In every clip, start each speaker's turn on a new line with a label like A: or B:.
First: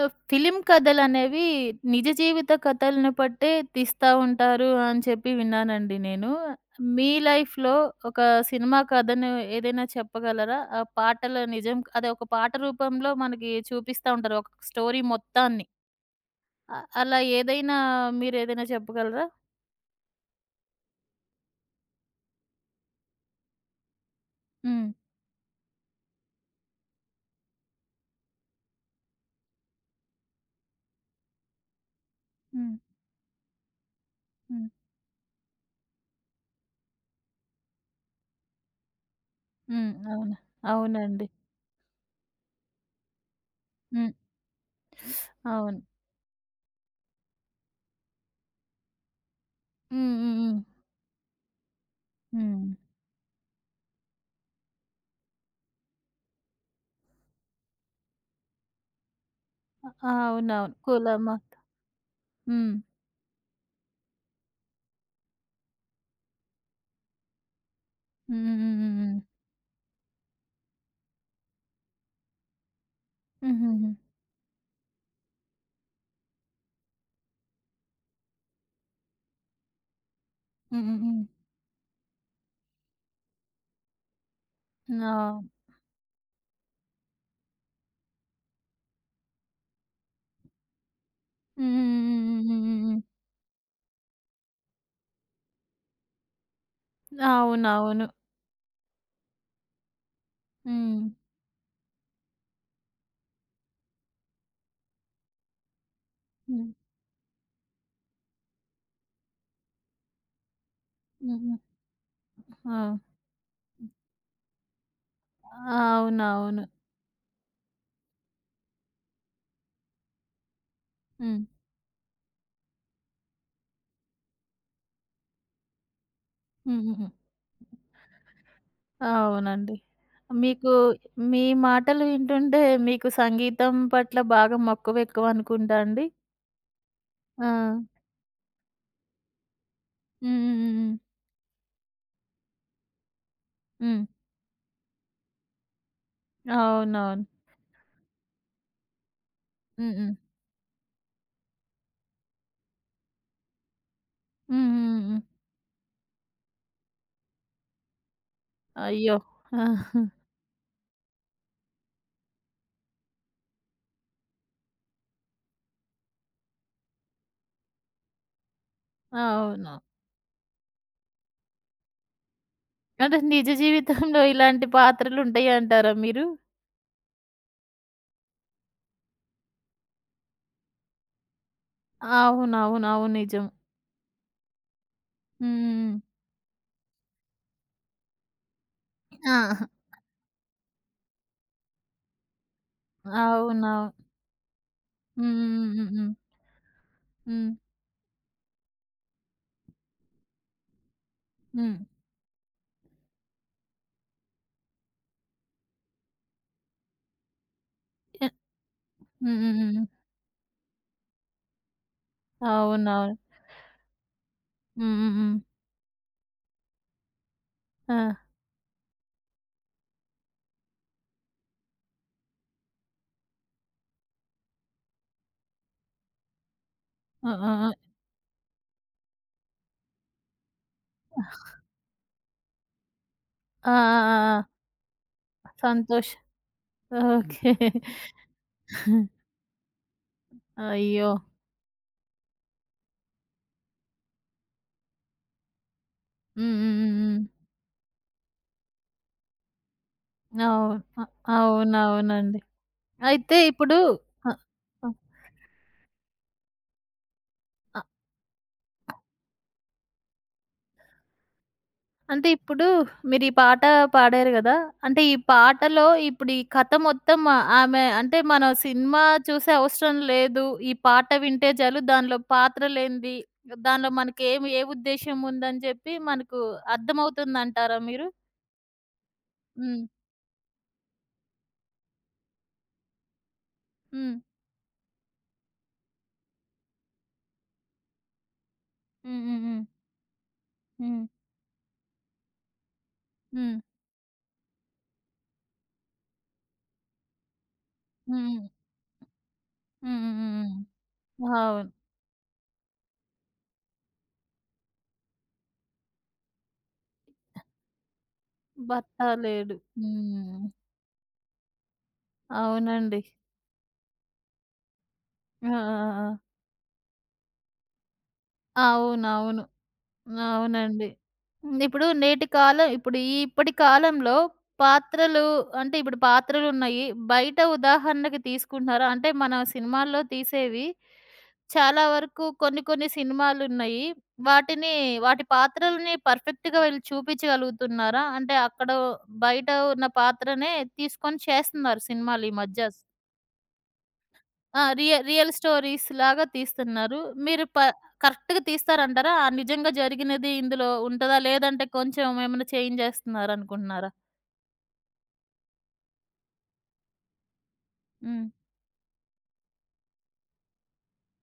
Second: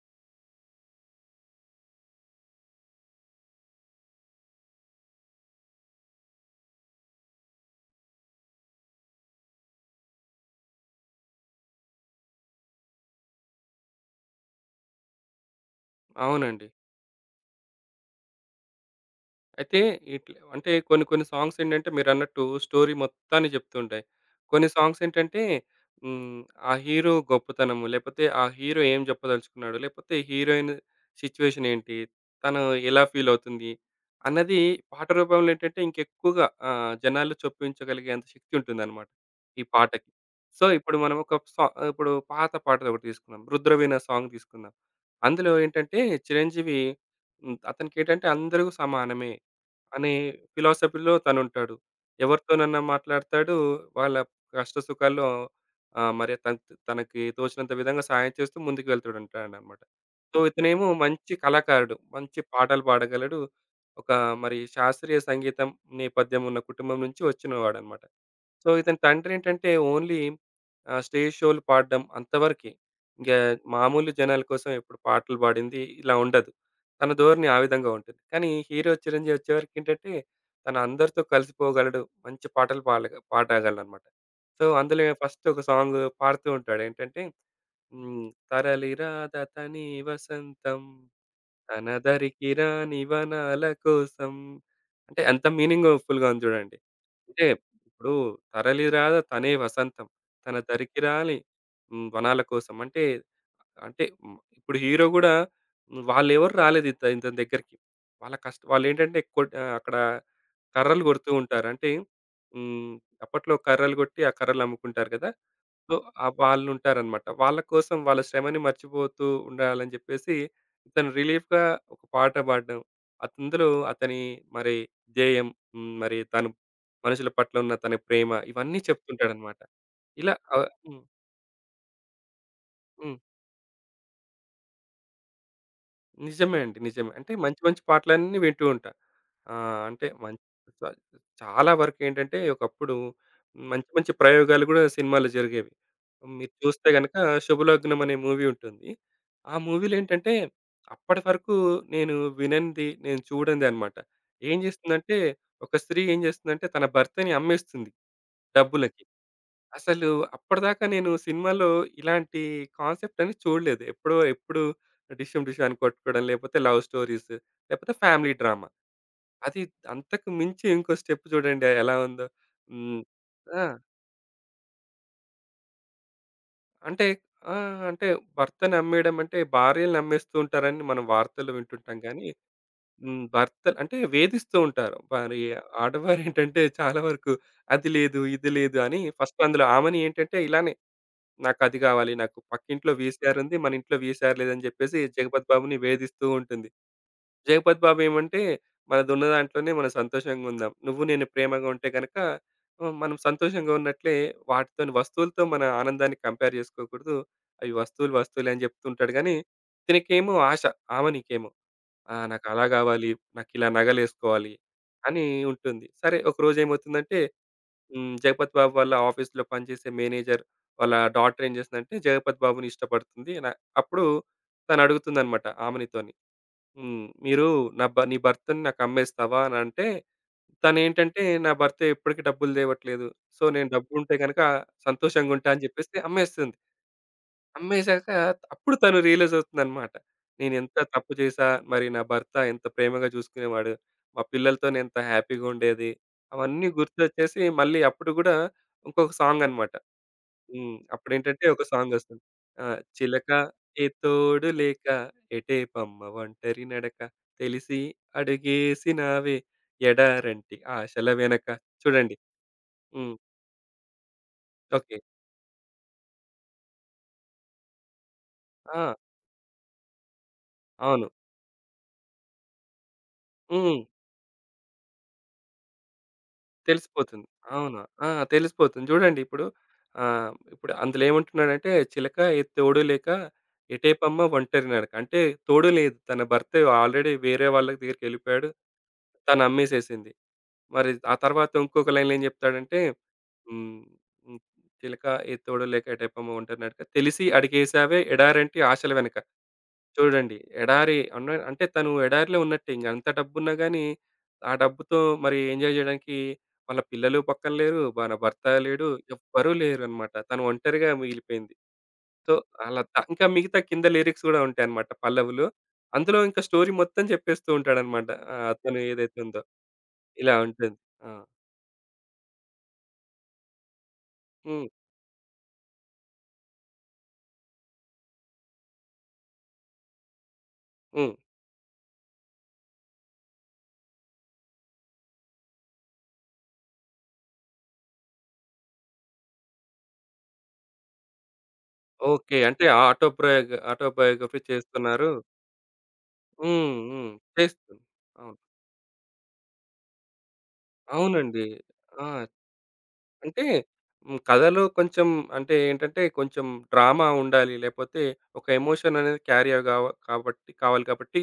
A: Film కథలనేవి నిజ జీవిత కథలను బట్టే తీస్తా ఉంటారు అని చెప్పి విన్నానండి నేను. మీ లైఫ్‌లో ఒక సినిమా కథను ఏదైనా చెప్పగలరా? ఆ పాటల నిజం అదే ఒక పాట రూపంలో మనకి చూపిస్తా ఉంటారు. ఒక స్టోరీ మొత్తాన్ని.
B: అవునండి.
A: అలా మీరేదైనా చెప్పగలరా?
B: అయితే ఇట్లా అంటే కొన్ని కొన్ని సాంగ్స్ ఏంటంటే మీరన్నట్టు స్టోరీ మొత్తాన్ని చెప్తుంటాయి. కొన్ని
A: హ్మ్.
B: సాంగ్స్ ఏంటంటే హ్మ్, ఆ హీరో గొప్పతనము, లేపోతే ఆ హీరో ఏం చెప్పదలుచుకున్నాడు, లేపోతే హీరోయిన్ సిట్యుయేషన్ ఏంటి, తను
A: హ్మ్.
B: ఎలా ఫీల్ అవుతుంది అన్నది
A: హ్మ్.
B: పాట రూపంలో ఏంటంటే ఇంకెక్కువగా జనాలు చొప్పించగలిగేంత శక్తి ఉంటుందన్నమాట ఈ
A: హ్మ్.
B: పాటకి.
A: అవును.
B: సో, ఇప్పుడు మనం
A: అవునండి.
B: ఒక సా ఇప్పుడు పాత పాటది ఒకటి తీసుకుందాం. 'రుద్రవీణ'
A: హ్మ్.
B: సాంగ్ తీసుకుందాం. అందులో
A: అవును.
B: ఏంటంటే చిరంజీవి, అతనికేంటంటే అందరూ సమానమే అనే
A: హ్మ్. హ్మ్. హ్మ్.
B: ఫిలాసఫీలో తనుంటాడు.
A: హ్మ్.
B: ఎవరితోనన్నా మాట్లాడతాడు. వాళ్ళ కష్ట సుఖాల్లో మరి తన్ తనకి తోచినంత విధంగా సాయం చేస్తూ ముందుకు వెళ్తూంటాడనమాట. సో,
A: అవునవును.
B: ఇతనేమో మంచి కళాకారుడు. మంచి
A: హ్మ్.
B: పాటలు పాడగలడు. ఒక మరి శాస్త్రీయ సంగీతం నేపథ్యం ఉన్న కుటుంబం నుంచి వచ్చినవాడనమాట.
A: హ్మ్. హ్మ్.
B: సో,
A: హ్మ్.
B: ఇతని
A: హ్మ్.
B: తండ్రేంటంటే ఓన్లీ స్టేజ్ షోలు పాడడం అంతవరకే. ఇంగా
A: హుహుహు.
B: మామూలు జనాల కోసం ఎప్పుడు పాటలు పాడింది ఇలా ఉండదు. తన ధోరణి ఆ విధంగా ఉంటుంది. కానీ హీరో చిరంజీవి వచ్చేవరకేంటంటే తను
A: హ్మ్. హ్మ్.
B: అందరితో
A: హ్మ్.
B: కలిసిపోగలడు. మంచి పాటలు పాడగలడనమాట. సో, అందులో
A: ఆ!
B: ఫస్ట్ ఒక సాంగ్ పాడుతూ ఉంటాడు. ఏంటంటే హ్మ్. తరలి రాధ తని వసంతం.
A: హ్మ్. హ్మ్. హ్మ్.
B: తనదరికి
A: హ్మ్. హ్మ్. హ్మ్.
B: రాని వనాల కోసం. అంటే ఎంత మీనింగ్‌ఫుల్‌గా ఉంది చూడండి. అంటే
A: అవునవును.
B: ఇప్పుడు తరలి రాద తనే వసంతం. తన దరికి
A: హ్మ్.
B: రాని వనాల కోసం అంటే, అంటే ఇప్పుడు హీరో గూడా వాళ్ళెవరు
A: హ్మ్.
B: రాలేదు ఇతని దగ్గరికి. వాళ్ళ కష్ట వాళ్ళేంటంటే కొట్ అక్కడ కర్రలు కొడుతూ
A: హుహు.
B: ఉంటారు. అంటే హ్మ్,
A: ఆ!
B: అప్పట్లో కర్రలు కొట్టి ఆ కర్రలు అమ్ముకుంటారు కదా! సో,
A: అవునవును.
B: వాళ్ళుంటారనమాట. వాళ్ళ కోసం వాళ్ళ శ్రమని మర్చిపోతూ ఉండాలని చెప్పేసి ఇతను
A: హ్మ్.
B: రిలీఫ్‌గా ఒక పాట పాడడం. అందులో అతని మరి ధ్యేయం, మరి తను
A: హుహుహు.
B: మనుషుల పట్ల ఉన్న తన ప్రేమ ఇవన్నీ చెప్తుంటాడన్నమాట.
A: అవునండి.
B: ఇలా ఆహ్,
A: మీకు
B: హ్మ్.
A: మీ మాటలు వింటుంటే మీకు
B: హ్మ్.
A: సంగీతం పట్ల బాగా మక్కువ ఎక్కువ అనుకుంటా అండి.
B: నిజమే అండి. నిజమే. అంటే
A: ఆ!
B: మంచి మంచి పాటలన్నీ వింటూ ఉంటా. అంటే
A: హ్మ్.
B: మంచి
A: హ్మ్.
B: చ
A: హ్మ్.
B: చాలా వరకేంటంటే ఒకప్పుడు మంచి
A: హ్మ్.
B: మంచి ప్రయోగాలు గూడా సినిమాలో జరిగేవి. మీరు చూస్తే గనక
A: అవునవును.
B: 'శుభలగ్నం' అనే మూవీ ఉంటుంది. ఆ మూవీలో
A: హ్మ్. హ్మ్.
B: ఏంటంటే అప్పటి వరకు నేను విననిది, నేను చూడనిది అన్నమాట. ఏం
A: హ్మ్. హ్మ్.
B: జేస్తుందంటే
A: హ్మ్.
B: ఒక స్త్రీ ఏం జేస్తుందంటే తన భర్తని అమ్మేస్తుంది డబ్బులకి.
A: అయ్యో!
B: అసలు అప్పటిదాకా నేను సినిమాలో ఇలాంటి కాన్సెప్ట్ అనేది చూడలేదు. ఎప్పుడో ఎప్పుడు డిషుమ్ డిషుమ్ అని కొట్టుకోవడం, లేకపోతే లవ్ స్టోరీస్, లేకపోతే ఫ్యామిలీ డ్రామా. అది
A: అవును.
B: అంతకు మించి ఇంకో స్టెప్ చూడండి ఎలా ఉందో. హ్మ్.
A: అంటే నిజ
B: ఆ!
A: జీవితంలో ఇలాంటి పాత్రలుంటాయంటారా మీరు?
B: అంటే ఆ! అంటే భర్తను నమ్మేయడం అంటే భార్యలు నమ్మేస్తూ ఉంటారని మనం వార్తల్లో వింటుంటాం గానీ,
A: అవునవును. అవును. నిజం.
B: భర్తలు అంటే వేధిస్తూ ఉంటారు. మరి
A: హ్మ్.
B: ఆడవారేంటంటే చాలా వరకు అది లేదు, ఇది లేదు అని ఫస్ట్ అందులో
A: ఆ!
B: ఆమెని ఏంటంటే ఇలానే నాకది గావాలి. నాకు పక్కింట్లో వీసీఆర్ ఉంది.
A: అవునవును.
B: మన ఇంట్లో వీసీఆర్ లేదని జెప్పేసి జగపతి
A: హ్మ్.
B: బాబుని
A: హ్మ్.
B: వేధిస్తూ ఉంటుంది.
A: హ్మ్.
B: జగపతి బాబు ఏమంటే మనదున్న దాంట్లోనే మనం సంతోషంగా ఉందాం. నువ్వు నేను ప్రేమగా
A: హ్మ్.
B: ఉంటే గనక మనం సంతోషంగా ఉన్నట్లే వాటితోని వస్తువులతో మన ఆనందాన్ని కంపేర్ జేసుకోకూడదు. అవి వస్తువులు
A: హ్మ్.
B: వస్తువులే అని జెప్తుంటాడు గానీ,
A: హ్మ్. హ్మ్. హ్మ్. హ్మ్. హ్మ్.
B: ఇతనికేమో ఆశ. ఆమెనికేమో, ఆ, నాకలా గావాలి,
A: అవునవును.
B: నాకిలా నగలేసుకోవాలి
A: హ్మ్. హ్మ్.
B: అని
A: హ్మ్.
B: ఉంటుంది. సరే ఒకరోజేమవుతుందంటే
A: ఆ!
B: 'జగపతి బాబు' వాళ్ళ ఆఫీస్‌లో పనిచేసే మేనేజర్ వాళ్ళ డాటర్ ఏం చేసిందంటే, 'జగపతి బాబు'ని ఇష్టపడుతుంది. అప్పుడు తను అడుగుతుందనమాట ఆమెనితోని.
A: ఆ!
B: "మీరు
A: ఆ!
B: నా భ నీ భర్తని నాకు అమ్మేస్తావా?" అని అంటే తనేంటంటే, "నా భర్త ఎప్పటికి డబ్బులు తేవట్లేదు. సో, నేను
A: ఆ! ఆ!
B: డబ్బులుంటే
A: ఆ! ఆ!
B: గనుక
A: ఆ!
B: సంతోషంగుంటా" అని చెప్పేసి
A: సంతోష్.
B: అమ్మేస్తుంది.
A: ఓకే.
B: అమ్మేసాక అప్పుడు తను రియలైజ్ అవుతుందన్నమాట. నేనెంత
A: అయ్యో!
B: తప్పు చేశా, మరి నా భర్త ఎంత ప్రేమగా చూసుకునేవాడు, మా పిల్లలతో నేనెంత హ్యాపీగా ఉండేది.
A: హ్మ్.
B: అవన్నీ
A: హ్మ్. హ్మ్. హ్మ్.
B: గుర్తొచ్చేసి మళ్ళీ అప్పుడు గూడా ఇంకొక సాంగ్ అనమాట.
A: అవును.
B: అప్పుడేంటంటే ఒక సాంగొస్తుంది.
A: అవునవునండి.
B: చిలక
A: అయితే ఇప్పుడు
B: ఏ
A: అ!
B: తోడు లేక
A: అ!
B: ఎటే పమ్మ ఒంటరి నడక తెలిసి అడుగేసినావే ఎడారంటి ఆశల వెనక. చూడండి.
A: అంటే ఇప్పుడు
B: హ్మ్.
A: మీరు ఈ పాట పాడారు గదా!
B: ఓకే.
A: అంటే ఈ పాటలో ఇప్పుడు ఈ కథ మొత్తం ఆమె అంటే మనం
B: ఆ!
A: సినిమా చూసే అవసరం లేదు. ఈ
B: అవును.
A: పాట వింటే చాలు దానిలో పాత్రలేంది,
B: హ్మ్.
A: దానిలో ఏ ఉద్దేశ్యం ఉందని జెప్పి మనకు
B: తెలిసిపోతుంది.
A: అర్థమవుతుందంటారా
B: అవును. ఆ!
A: మీరు?
B: తెలిసిపోతుంది. చూడండి ఇప్పుడు
A: హ్మ్.
B: ఇప్పుడు అందులో ఏమంటున్నాడంటే, చిలక ఏ తోడు లేక
A: హ్మ్.
B: ఎటేపమ్మ ఒంటరి నడక. అంటే తోడు లేదు. తన భర్త ఆల్రెడీ వేరే వాళ్ళ దగ్గరికెళ్ళిపోయాడు.
A: హ్మ్.
B: తను
A: హ్మ్.
B: అమ్మేసేసింది. మరి
A: హ్మ్.
B: ఆ తర్వాత ఇంకొక లైన్‌లో ఏం చెప్తాడంటే,
A: హ్మ్.
B: హ్మ్, హ్మ్, చిలక ఏ తోడు లేక ఎటేపమ్మ ఒంటరి నడక తెలిసి అడిగేశావే
A: హ్మ్. హ్మ్.
B: ఎడారంటి ఆశల వెనక.
A: హ్మ్. హ్మ్.
B: చూడండి.
A: హ్మ్.
B: ఎడారి అన్న అంటే
A: అవును.
B: తను ఎడారిలో ఉన్నట్టే ఇంక. అంత డబ్బున్నా గాని, ఆ డబ్బుతో మరి ఎంజాయ్ జేయడానికి వాళ్ళ పిల్లలు పక్కన లేరు. మన భర్త లేడు.
A: భర్త
B: ఎవ్వరూ
A: లేడు.
B: లేరనమాట.
A: హ్మ్.
B: తను ఒంటరిగా మిగిలిపోయింది. సో, అలా త
A: అవునండి.
B: ఇంకా మిగతా కింద లిరిక్స్ గూడా ఉంటాయనమాట పల్లవులు.
A: ఆ! ఆ! ఆ!
B: అందులో ఇంకా స్టోరీ మొత్తం చెప్పేస్తూ ఉంటాడనమాట. అతను ఏదైతే ఉందో.
A: అవునవును.
B: ఇలా ఉంటుంది.
A: అవునండి.
B: ఆ!
A: హ్మ్. ఇప్పుడు నేటి కాలం ఇప్పుడు ఈ ఇప్పటి కాలంలో
B: హ్మ్.
A: పాత్రలు అంటే ఇప్పుడు పాత్రలున్నాయి. బయట ఉదాహరణకి తీసుకుంటున్నారా? అంటే మన సినిమాల్లో తీసేవి
B: హ్మ్.
A: చాలా వరకు కొన్ని కొన్ని సినిమాలున్నాయి. వాటిని వాటి పాత్రలని పర్ఫెక్ట్‌గా వీళ్ళు చూపించగలుగుతున్నారా? అంటే అక్కడ బయట ఉన్న పాత్రనే తీసుకొని చేస్తున్నారు సినిమాలు ఈ
B: ఓకే.
A: మధ్య.
B: అంటే ఆటోబయోగ్రఫీ
A: ఆ!
B: చేస్తున్నారు.
A: రియల్ స్టోరీస్ లాగా
B: హ్మ్.
A: తీస్తున్నారు.
B: హ్మ్.
A: మీరు
B: చేస్తు అవును.
A: కరెక్ట్‌గా తీస్తారంటారా? ఆ నిజంగా జరిగినది ఇందులో ఉంటదా?
B: అవునండి.
A: లేదంటే కొంచెం
B: ఆ!
A: ఏమైనా చేంజ్
B: అంటే
A: చేస్తున్నారనుకుంటున్నారా?
B: కథలో కొంచెం అంటే ఏంటంటే కొంచెం డ్రామా ఉండాలి. లేపోతే
A: హ్మ్.
B: ఒక ఎమోషన్ అనేది క్యారీ అవ్ గావ కాబట్టి కావాలి కాబట్టి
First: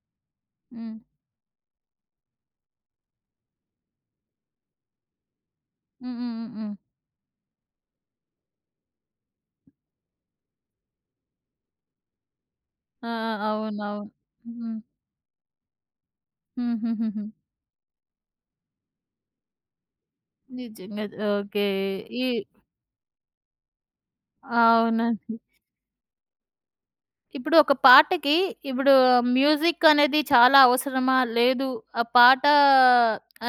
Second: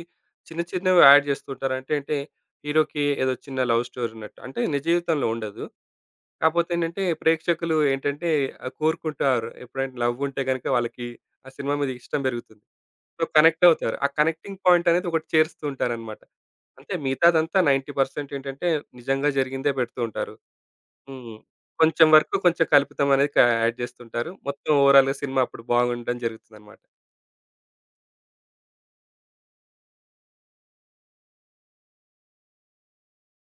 B: చిన్న
A: హ్మ్.
B: చిన్నవి యాడ్ చేస్తుంటారు. అంటే అంటే హీరోకి ఏదో చిన్న లవ్ స్టోరీ ఉన్నట్టు. అంటే నిజ జీవితంలో ఉండదు.
A: హ్మ్. హ్మ్. హ్మ్.
B: కాపోతే
A: హ్మ్.
B: ఏంటంటే ప్రేక్షకులు ఏంటంటే కోరుకుంటారు. ఎప్పుడైనా లవ్ ఉంటే గనక వాళ్ళకి ఆ సినిమా మీద ఇష్టం పెరుగుతుంది.
A: ఆ!
B: సో,
A: ఆ!
B: కనెక్ట్ అవుతారు. ఆ
A: అవునవును.
B: కనెక్టింగ్
A: హ్మ్.
B: పాయింట్ అనేది ఒకటి చేరుస్తూ ఉంటారనమాట. అంటే
A: హుహుహుహు.
B: మిగతాదంతా 90% ఏంటంటే నిజంగా జరిగిందే పెడుతూ ఉంటారు.
A: నిజంగా.
B: హ్మ్.
A: ఓకే.
B: కొంచెం
A: ఈ
B: వరకు కొంచెం కలుపుతాం అనేది యాడ్ జేస్తుంటారు. మొత్తం ఓవరాల్‌గా
A: అవునండి.
B: సినిమా అప్పుడు బాగుండడం జరుగుతుందన్నమాట.
A: ఇప్పుడు ఒక పాటకి ఇప్పుడు మ్యూజిక్ అనేది చాలా అవసరమా? లేదు. ఆ పాట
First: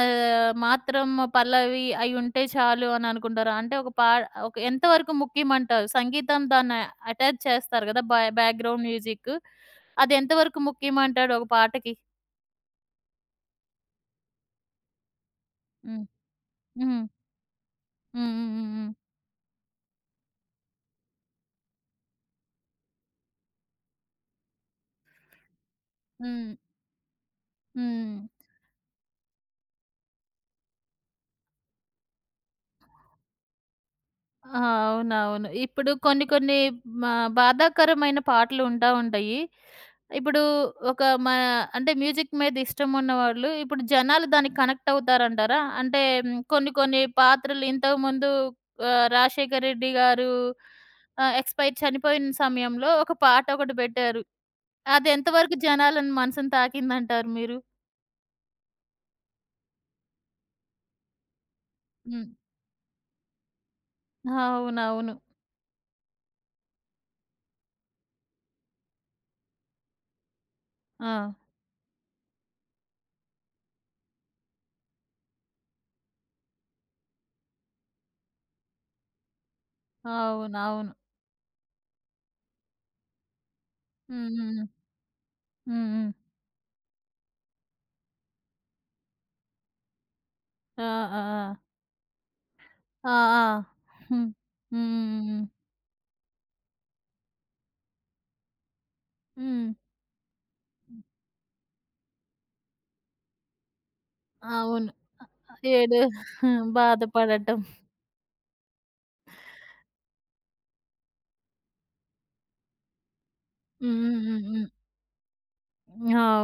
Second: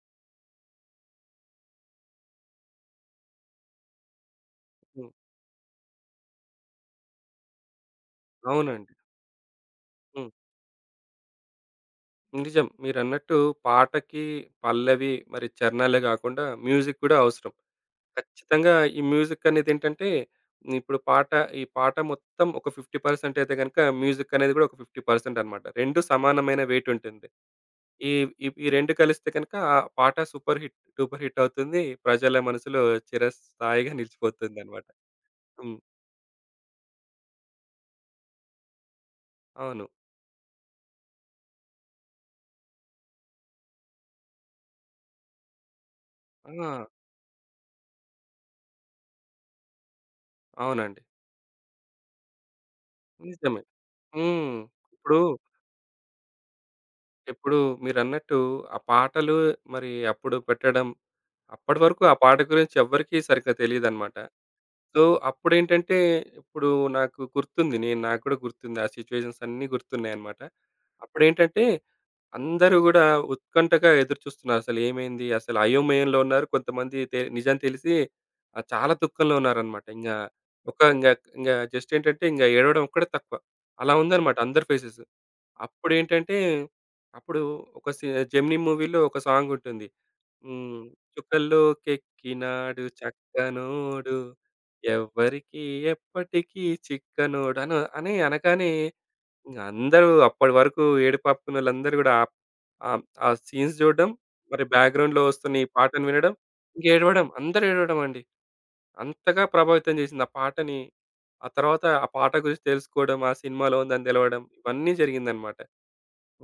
A: మాత్రం పల్లవి అయ్యుంటే చాలు అని అనుకుంటారా? అంటే ఒక
B: హ్మ్.
A: ఎంతవరకు ముఖ్యమంటారు? సంగీతం దాన్ని అటాచ్ చేస్తారు గదా! బ్యాక్‌గ్రౌండ్
B: అవునండి.
A: మ్యూజిక్. అది
B: హ్మ్.
A: ఎంతవరకు ముఖ్యమంటాడు ఒక పాటకి?
B: నిజం. మీరన్నట్టు పాటకి పల్లవి మరి చరణాలే
A: హ్మ్.
B: గాకుండా మ్యూజిక్
A: హ్మ్.
B: గూడా అవసరం.
A: హ్మ్. హ్మ్.
B: ఖచ్చితంగా
A: హ్మ్.
B: ఈ మ్యూజిక్ అనేదేంటంటే ఇప్పుడు పాట ఈ పాట మొత్తం ఒక 50% అయితే గనుక మ్యూజిక్ అనేది గూడా ఒక 50% అన్నమాట. 2
A: హ్మ్.
B: సమానమైన వెయిట్ ఉంటుంది. ఈ
A: హ్మ్.
B: ఈ ఈ 2 కలిస్తే గనుక ఆ పాట సూపర్ హిట్, సూపర్ హిట్ అవుతుంది. ప్రజల మనసులో చిరస్థాయిగా
A: ఆ!
B: నిలిచిపోతుందన్నమాట.
A: అవునవును.
B: హ్మ్.
A: ఇప్పుడు కొన్ని కొన్ని మా బాధాకరమైన పాటలు ఉంటాయి.
B: అవును.
A: ఇప్పుడు ఒక మా అంటే మ్యూజిక్ మీద ఇష్టం ఉన్నవాళ్ళు ఇప్పుడు జనాలు దానికి కనెక్ట్ అవుతారంటారా? అంటే
B: ఆ!
A: కొన్ని కొన్ని పాత్రలు ఇంతకుముందు 'రాజశేఖర్ రెడ్డి' గారు
B: అవునండి.
A: చనిపోయిన సమయంలో ఒక పాట
B: నిజమే.
A: ఒకటి పెట్టారు.
B: హ్మ్.
A: అది
B: ఇప్పుడు,
A: ఎంతవరకు జనాలను మనసుని తాకిందంటారు
B: ఇప్పుడు
A: మీరు?
B: మీరన్నట్టు ఆ పాటలు మరి అప్పుడు పెట్టడం, అప్పటి వరకు ఆ
A: హ్మ్.
B: పాట గురించి ఎవ్వరికీ సరిగ్గా తెలీదనమాట. సో,
A: అవునవును.
B: అప్పుడేంటంటే ఇప్పుడు నాకు గుర్తుంది. నాకు కూడా గుర్తుంది. ఆ సిట్యుయేషన్స్ అన్నీ గుర్తున్నాయనమాట.
A: ఆ!
B: అప్పుడేంటంటే అందరూ గూడా ఉత్కంఠగా ఎదురుచూస్తున్నారు. అసలు ఏమైంది? అసలు అయోమయంలో ఉన్నారు. కొంతమంది నిజం తెలిసి చాలా దుఃఖంలో ఉన్నారనమాట. ఒక
A: అవునవును.
B: ఇంగా ఇంగా జస్ట్ ఏంటంటే ఇంగా ఏడవడం ఒక్కటే తక్కువ. అలా
A: హ్మ్.
B: ఉందనమాట
A: హ్మ్.
B: అందరి ఫేసెస్.
A: హ్మ్. హ్మ్.
B: అప్పుడేంటంటే అప్పుడు ఒక సి 'జెమినీ' మూవీలో ఒక సాంగ్ ఉంటుంది. హ్మ్.
A: ఆ! ఆ!
B: చుక్కల్లోకెక్కినాడు
A: ఆ! ఆ! ఆ!
B: చక్కనోడు,
A: హ్మ్. హ్మ్. హ్మ్.
B: ఎవ్వరికీ ఎప్పటికీ చిక్కనోడు అని అనగానే ఇంగ
A: హ్మ్.
B: అందరూ అప్పటి వరకు
A: హ్మ్.
B: ఏడుపు ఆపుకున్నోళ్ళందరూ గూడా ఆ సీన్స్ జూడడం, మరి
A: అవును.
B: బ్యాక్‌గ్రౌండ్‌లో వస్తున్న ఈ
A: ఏడు
B: పాటను వినడం, ఇంక ఏడవడం.
A: బాధపడటం.
B: అందరూ ఏడవడం అండి. అంతగా ప్రభావితం జేసింది ఆ పాటని. ఆ తర్వాత ఆ పాట గురించి తెలుసుకోవడం, ఆ సినిమాలో
A: హ్మ్.
B: ఉందని
A: హ్మ్.
B: దెలవడం
A: హ్మ్.
B: ఇవన్నీ జరిగిందనమాట.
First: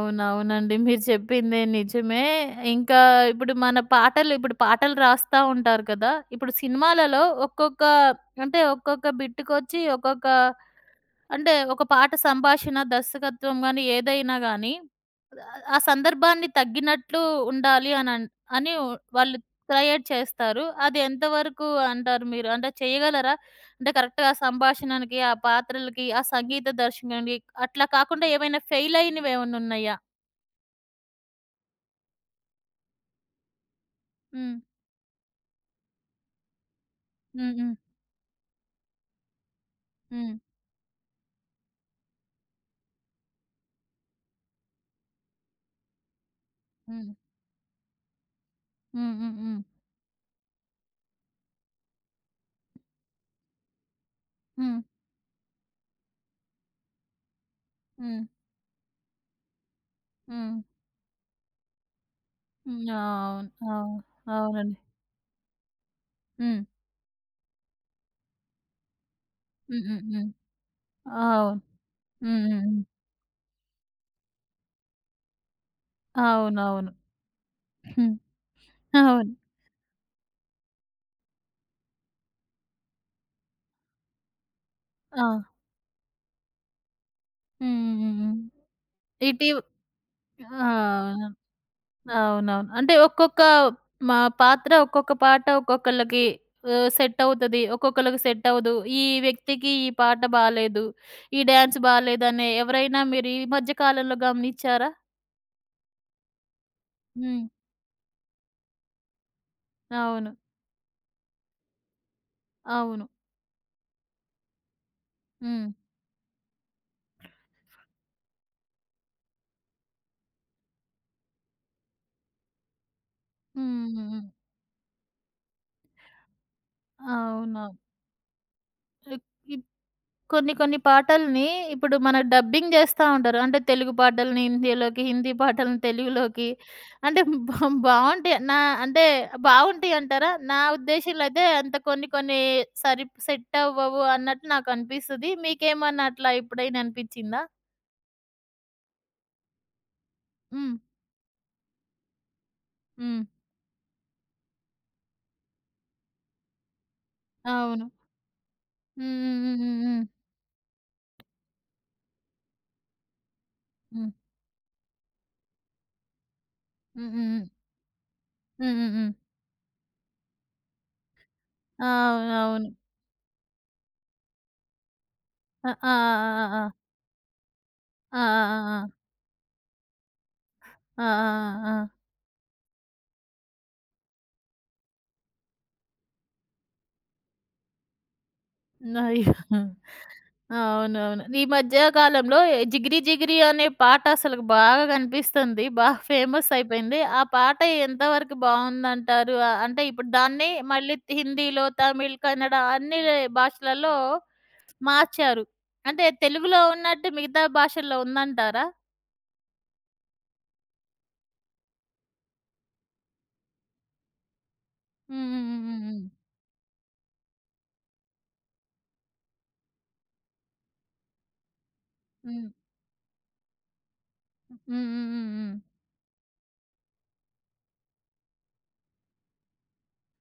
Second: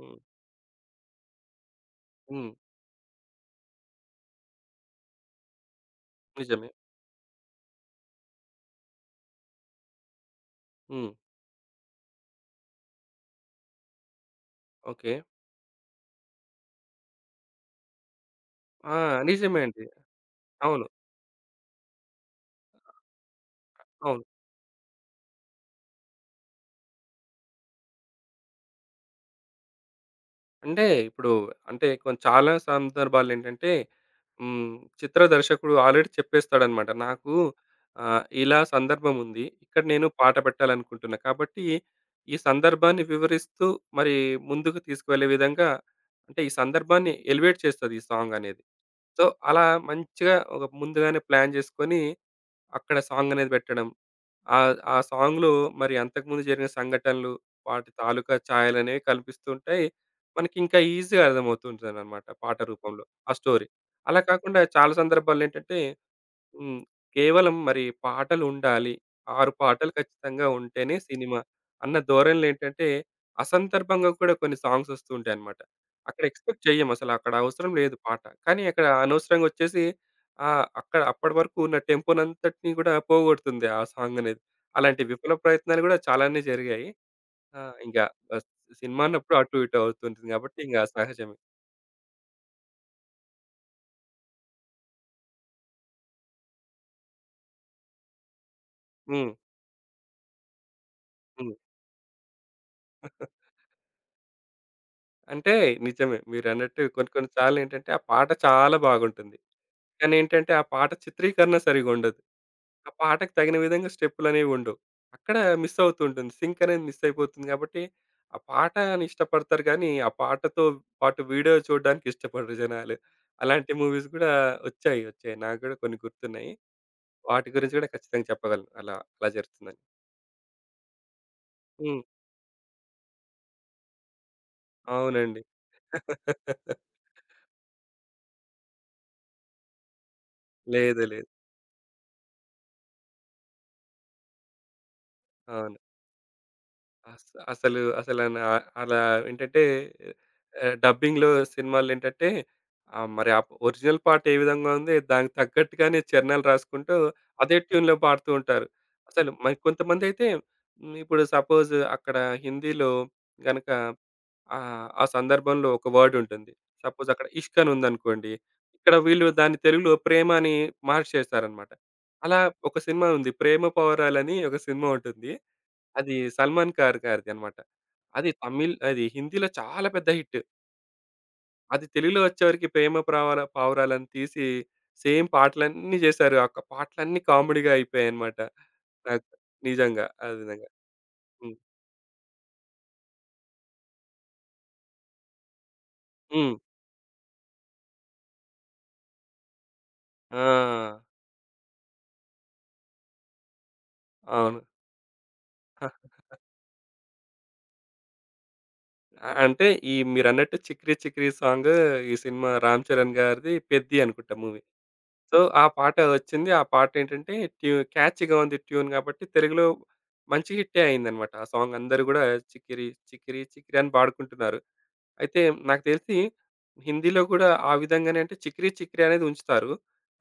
B: హ్మ్.
A: మీరు చెప్పిందే నిజమే.
B: హ్మ్.
A: ఇంకా ఇప్పుడు పాటలు రాస్తా ఉంటారు కదా! ఇప్పుడు
B: నిజమే.
A: సినిమాలలో ఒక్కొక్క అంటే ఒక్కొక్క బిట్‌కొచ్చి ఒక్కొక్క
B: హ్మ్.
A: అంటే ఒక పాట సంభాషణ, దర్శకత్వం గాని ఏదైనా గాని
B: ఓకే.
A: ఆ సందర్భాన్ని తగ్గినట్లు ఉండాలి అని
B: ఆ!
A: వాళ్ళు
B: నిజమే అండి.
A: క్రియేట్ చేస్తారు.
B: అవును.
A: అది ఎంతవరకు అంటారు మీరు? అంటే చేయగలరా? అంటే
B: అవును.
A: కరెక్ట్‌గా ఆ సంభాషణకి, ఆ పాత్రలకి, ఆ సంగీత దర్శకునికి అట్లా కాకుండా ఏమైనా ఫెయిల్ అయినవేమన్నా ఉన్నాయా?
B: అంటే ఇప్పుడు అంటే చాలా సందర్భాలేంటంటే
A: హ్మ్.
B: హ్మ్. చిత్ర దర్శకుడు ఆల్రెడీ చెప్పేస్తాడనమాట. నాకు
A: హ్మ్. హ్మ్.
B: ఇలా సందర్భం ఉంది. ఇక్కడ నేను పాట పెట్టాలనుకుంటున్నా. కాబట్టి ఈ సందర్భాన్ని వివరిస్తూ మరి ముందుకు తీసుకువెళ్ళే విధంగా, అంటే ఈ
A: హ్మ్.
B: సందర్భాన్ని ఎలివేట్ చేస్తది ఈ సాంగ్ అనేది.
A: హ్మ్. హ్మ్.
B: సో,
A: హ్మ్. హ్మ్.
B: అలా మంచిగా ఒక ముందుగానే ప్లాన్ జేసుకొని అక్కడ సాంగ్ అనేది పెట్టడం. ఆ!
A: హ్మ్.
B: ఆ సాంగ్‌లో మరి అంతకుముందు జరిగిన సంఘటనలు, వాటి
A: హ్మ్.
B: తాలూకా ఛాయలనేవి కనిపిస్తుంటాయి.
A: హ్మ్.
B: మనకింకా ఈజీగా అర్థమవుతుంటదనమాట పాట
A: హ్మ్.
B: రూపంలో ఆ
A: అవును.
B: స్టోరీ.
A: అవును.
B: అలా కాకుండా
A: అవునండి.
B: చాలా సందర్భాల్లో ఏంటంటే
A: హ్మ్.
B: హ్మ్. కేవలం మరి పాటలుండాలి. 6
A: హ్మ్.
B: పాటలు
A: హ్మ్. హ్మ్.
B: ఖచ్చితంగా ఉంటేనే సినిమా
A: అవును.
B: అన్న
A: హ్మ్. హ్మ్. హ్మ్.
B: ధోరణిలేంటంటే, అసందర్భంగా కూడా కొన్ని సాంగ్సొస్తూ ఉంటాయన్నమాట. అక్కడ ఎక్స్‌పెక్ట్ చెయ్యం
A: అవునవును.
B: అసలు. అక్కడ అవసరం లేదు
A: హ్మ్.
B: పాట. కానీ అక్కడ
A: అవును.
B: అనవసరంగా ఒచ్చేసి అక్కడ అప్పటి వరకు ఉన్న టెంపోనంతటిని గూడా పోగొడుతుంది ఆ సాంగనేది. అలాంటి
A: ఆ!
B: విఫల ప్రయత్నాలు గూడా చాలానే జరిగాయి. ఆ!
A: హ్మ్. హ్మ్.
B: ఇంక
A: హ్మ్. హ్మ్.
B: బస్ సినిమా అన్నప్పుడు
A: ఇటీవ
B: అటు ఇటు అవుతుంటుంది గాబట్టి
A: ఆ!
B: ఇంక సహజమే.
A: అవునవును. అంటే ఒక్కొక్క పాత్ర, ఒక్కొక్క పాట ఒక్కొక్కళ్ళకి సెట్ అవుతది. ఒక్కొక్కళ్ళకి సెట్ అవ్వదు. ఈ
B: హ్మ్.
A: వ్యక్తికి ఈ పాట బాలేదు. ఈ
B: హ్మ్.
A: డాన్స్ బాలేదనే ఎవరైనా మీరు ఈ మధ్య కాలంలో గమనిచ్చారా?
B: అంటే నిజమే మీరన్నట్టు కొన్ని కొన్ని
A: హ్మ్.
B: సార్లేంటంటే, ఆ పాట చాలా బాగుంటుంది. కానీ
A: అవును.
B: ఏంటంటే ఆ పాట చిత్రీకరణ సరిగుండదు. ఆ
A: అవును.
B: పాటకు తగిన విధంగా స్టెప్పులనేవి ఉండవు. అక్కడ
A: హ్మ్.
B: మిస్ అవుతుంటుంది. సింక్ అనేది మిస్ అయిపోతుంది కాబట్టి, ఆ పాటని ఇష్టపడతారు కానీ, ఆ పాటతో పాటు వీడియో చూడడానికి ఇష్టపడరు జనాలు. అలాంటి
A: హ్మ్.
B: మూవీస్
A: హ్మ్.
B: గూడా వచ్చాయి. వచ్చాయి. నాకు గూడా కొన్ని గుర్తున్నాయి. వాటి
A: అవునవును.
B: గురించి గూడా ఖచ్చితంగా చెప్పగలను. అలా అలా
A: ఇ
B: జరుగుతుందని.
A: కొన్ని కొన్ని పాటల్ని ఇప్పుడు
B: హ్మ్.
A: మన డబ్బింగ్ జేస్తా ఉంటారు. అంటే తెలుగు పాటల్ని హిందీలోకి, హిందీ
B: అవునండి.
A: పాటల్ని తెలుగులోకి అంటే బా బావుంటాయి. అంటే బావుంటాయి అంటారా? నా
B: లేదు.
A: ఉద్దేశంలో
B: లేదు.
A: అయితే అంత కొన్ని కొన్ని సెట్ అవ్వవు అన్నట్టు నాకనిపిస్తది.
B: అవును.
A: మీకేమన్నా అట్లా ఎప్పుడైనా
B: అస్
A: అనిపిచ్చిందా?
B: అసలు అలా ఏంటంటే
A: హ్మ్.
B: డబ్బింగ్‌లో సినిమాలేంటంటే ఆహ్,
A: హ్మ్.
B: మరి ఆ ఒరిజినల్ పాట ఏ విధంగా ఉంది దానికి తగ్గట్టుగానే చరణాలు రాసుకుంటూ అదే
A: అవును.
B: ట్యూన్‌లో పాడుతూ ఉంటారు.
A: హ్మ్.
B: అసలు మరి
A: హ్మ్. హ్మ్.
B: కొంతమందైతే ఇప్పుడు సపోజ్ అక్కడ హిందీలో గనక
A: హ్మ్.
B: ఆ సందర్భంలో ఒక వర్డ్ ఉంటుంది. సపోజ్
A: హ్మ్.
B: అక్కడ
A: హ్మ్. హ్మ్.
B: ఇష్క్ అని ఉందనుకోండి.
A: హ్మ్. హ్మ్. హ్మ్.
B: ఇక్కడ
A: హ్మ్.
B: వీళ్ళు దాన్ని తెలుగులో ప్రేమ అని మార్చేశారన్నమాట. అలా
A: అవునవును.
B: ఒక సినిమా ఉంది. 'ప్రేమ పావురాలు' అని ఒక సినిమా ఉంటుంది.
A: అ! ఆ!
B: అది
A: ఆ! ఆ!
B: 'సల్మాన్ ఖాన్' గారిది అన్నమాట.
A: ఆ! ఆ!
B: అది హిందీలో చాలా పెద్ద హిట్.
A: ఆ! ఆ! ఆ! ఆ! ఆ!
B: అది
A: ఆ!
B: తెలుగులో వచ్చేవరకి 'ప్రేమ పావురాలని' తీసి సేమ్ పాటలన్నీ చేశారు. ఆ ఒక్క పాటలన్నీ కామెడీగా అయిపోయాయన్నమాట.
A: ఆ!
B: నాకు
A: అయ్యో!
B: నిజంగా. ఆ విధంగా.
A: అవునవును. ఈ
B: హ్మ్.
A: మధ్య కాలంలో 'జిగిరి జిగిరి' అనే పాట అసలు బాగా కనిపిస్తుంది. బాగా ఫేమస్
B: హ్మ్.
A: అయిపోయింది. ఆ పాట ఎంతవరకు బావుందంటారు? అంటే ఇప్పుడు దాన్ని మళ్ళీ
B: ఆ!
A: హిందీలో, తమిళ్, కన్నడ అన్ని భాషలలో
B: అవును.
A: మార్చారు.
B: హ,
A: అంటే తెలుగులో ఉన్నట్టు మిగతా భాషల్లో ఉందంటారా?
B: అంటే ఈ మీరన్నట్టు 'చికిరి చికిరి' సాంగ్, ఈ సినిమా రామ్ చరణ్ గారిది 'పెద్ది' అనుకుంటా మూవీ.
A: హ్మ్.
B: సో, ఆ పాట
A: హ్మ్.
B: వచ్చింది. ఆ పాటేంటంటే క్యాచీగా ఉంది ట్యూన్ గాబట్టి తెలుగులో మంచి హిట్టే అయిందనమాట. ఆ సాంగ్ అందరూ గూడా
A: హ్మ్.
B: చిక్కిరి, చిక్కిరి, చిక్కిరి అని పాడుకుంటున్నారు.
A: హ్మ్. హ్మ్.
B: అయితే
A: హ్మ్.
B: నాకు తెలిసి హిందీలో గూడా ఆ విధంగానే అంటే చిక్కిరి, చిక్కిరి అనేది ఉంచుతారు.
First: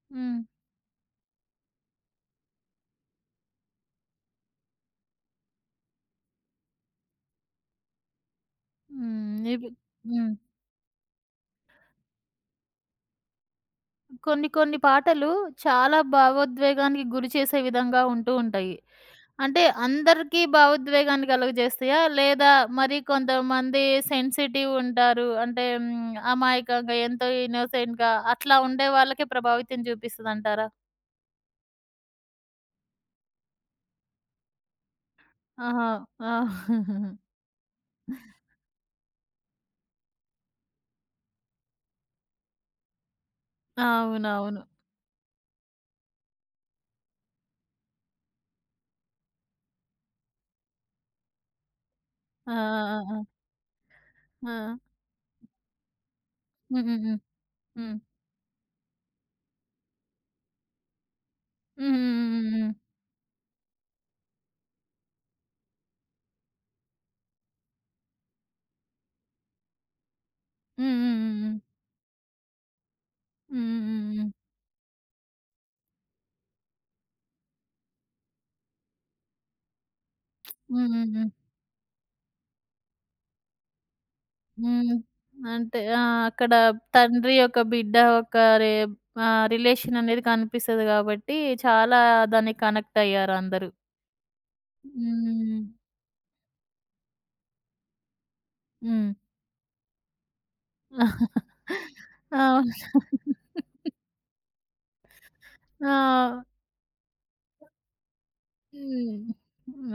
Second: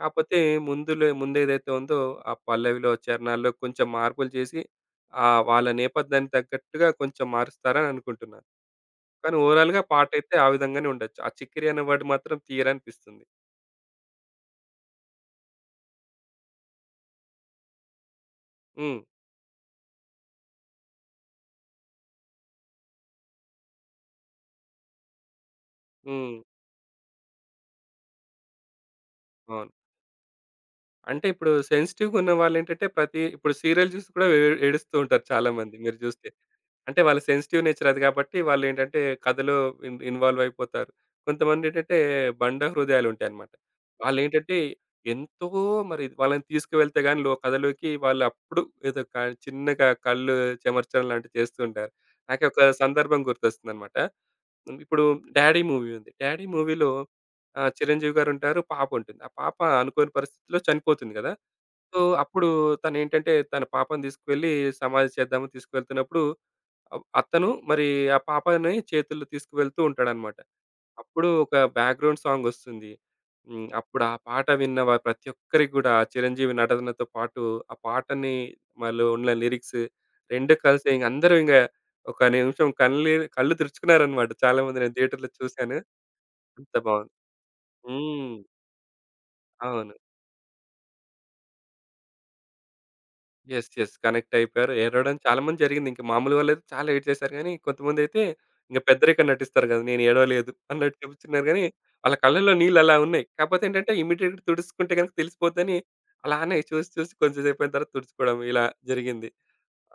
B: కాపోతే
A: హ్మ్. హ్మ్.
B: ముందేదైతే ఉందో ఆ పల్లవిలో, చరణాల్లో కొంచెం మార్పులు చేసి వాళ్ళ నేపథ్యానికి తగ్గట్టుగా కొంచెం మారుస్తారని అనుకుంటున్నాను. కానీ
A: హ్మ్.
B: ఓవరాల్‌గా పాటైతే
A: హ్మ్.
B: ఆ విధంగానే ఉండొచ్చు. ఆ చిక్కిరి అనే వర్డ్ మాత్రం తీయరనిపిస్తుంది.
A: కొన్ని కొన్ని పాటలు చాలా భావోద్వేగానికి గురి చేసే విధంగా ఉంటూ ఉంటాయి.
B: హ్మ్.
A: అంటే అందరికీ భావోద్వేగాన్ని కలుగజేస్తాయా? లేదా మరి కొంతమంది సెన్సిటివ్ ఉంటారు. అంటే
B: హ్మ్.
A: అమాయకంగా, ఎంతో ఇన్నోసెంట్‌గా అట్లా ఉండే వాళ్ళకే
B: అవును.
A: ప్రభావితం చూపిస్తదంటారా?
B: అంటే ఇప్పుడు సెన్సిటివ్‌గా ఉన్న వాళ్ళేంటంటే ప్రతి ఇప్పుడు సీరియల్ చూసి కూడా ఏడుస్తూ ఉంటారు చాలామంది
A: ఆహా!
B: మీరు చూస్తే.
A: ఆ!
B: అంటే వాళ్ళ సెన్సిటివ్ నేచర్ అది కాబట్టి వాళ్ళేంటంటే కథలో ఇన్వాల్వ్ అయిపోతారు. కొంతమందేంటంటే బండ హృదయాలుంటాయన్నమాట. వాళ్ళేంటంటే
A: అవునవును.
B: ఎంతో మరి వాళ్ళని తీసుకువెళ్తే గాని లో కథలోకి వాళ్ళు అప్పుడు ఏదో క చిన్నగా కళ్ళు చెమర్చడం లాంటివి చేస్తూ ఉంటారు. నాకు
A: ఆ!
B: ఒక
A: ఆ! ఆ!
B: సందర్భం గుర్తొస్తుందన్నమాట.
A: ఆ! ఆ!
B: ఇప్పుడు 'డాడీ' మూవీ ఉంది. 'డాడీ' మూవీలో
A: హ్మ్. హ్మ్.
B: చిరంజీవి గారుంటారు. పాపుంటుంది. ఆ పాప అనుకోని పరిస్థితిలో చనిపోతుంది కదా!
A: హ్మ్.
B: సో, అప్పుడు
A: హ్మ్. హ్మ్.
B: తనేంటంటే తన పాపను తీసుకువెళ్ళి సమాధి చేద్దాము తీసుకువెళ్తున్నప్పుడు అతను మరి ఆ పాపని చేతుల్లో తీసుకువెళ్తూ ఉంటాడనమాట.
A: హ్మ్.
B: అప్పుడు ఒక
A: హ్మ్.
B: బ్యాక్‌గ్రౌండ్ సాంగొస్తుంది.
A: హ్మ్.
B: హ్మ్.
A: హ్మ్.
B: అప్పుడు
A: హ్మ్.
B: ఆ
A: హ్మ్.
B: పాట విన్న ప్రతి ఒక్కరికి గూడా చిరంజీవి నటనతో పాటు ఆ పాటని ఉన్న లిరిక్స్ 2
A: హ్మ్.
B: కలిసి
A: హ్మ్. హ్మ్. హ్మ్.
B: ఇంగ
A: హ్మ్. హ్మ్. హ్మ్.
B: అందరూ ఇంగ ఒక నిమిషం కళ్ళు తుడుచుకున్నారనమాట. చాలా మంది నేను
A: హ్మ్.
B: థియేటర్‌లో చూసాను.
A: అంటే ఆ! అక్కడ
B: అంత బావుంది.
A: తండ్రి ఒక బిడ్డ
B: హ్మ్.
A: ఒక రే
B: అవును.
A: రిలేషన్ అనేది కనిపిస్తది గాబట్టి, చాలా దానికి కనెక్ట్ అయ్యారు అందరూ.
B: యెస్. యెస్. కనెక్ట్ అయిపోయారు. ఏడవడం చాలా
A: హ్మ్.
B: మంది జరిగింది. ఇంక మామూలు వాళ్ళైతే చాలా ఏడ్ చేశారు గానీ, కొంతమందైతే ఇంక
A: హ్మ్.
B: పెద్దరికం నటిస్తారు గదా! నేను ఏడవలేదు అన్నట్టు చూపిచ్చున్నారు గానీ, వాళ్ళ కళ్ళల్లో
A: అవును.
B: నీళ్ళు అలా ఉన్నాయి. కాపోతే ఏంటంటే ఇమ్మీడియేట్‌గా తుడుచుకుంటే గనుక తెలిసిపోద్దని,
A: ఆ!
B: అలానే చూసి చూసి కొంచెం సేపయిన తర్వాత తుడుచుకోవడం ఇలా
A: హ్మ్.
B: జరిగింది.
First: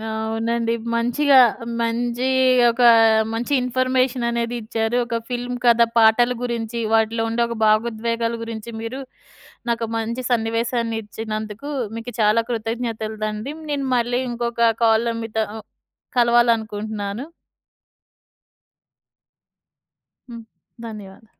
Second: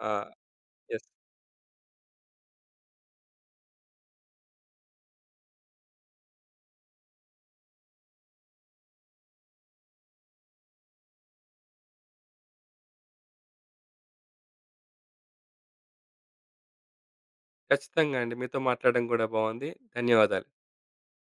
B: ఆ!
A: అవునండి.
B: యెస్.
A: మంచి ఒక మంచి ఇన్ఫర్మేషన్ అనేది ఇచ్చారు. ఒక ఫిల్మ్ కథ పాటల గురించి, వాటిలో ఉండే ఒక భావోద్వేగాల గురించి మీరు నాకు మంచి సన్నివేశాన్ని ఇచ్చినందుకు మీకు చాలా కృతజ్ఞతలండి. నేను మళ్ళీ ఇంకొక కాల్‌లో మీతో కలవాలనుకుంటున్నాను.
B: ఖచ్చితంగా అండి. మీతో మాట్లాడడం గూడా బావుంది.
A: హ్మ్.
B: ధన్యవాదాలు.
A: ధన్యవాదాలు.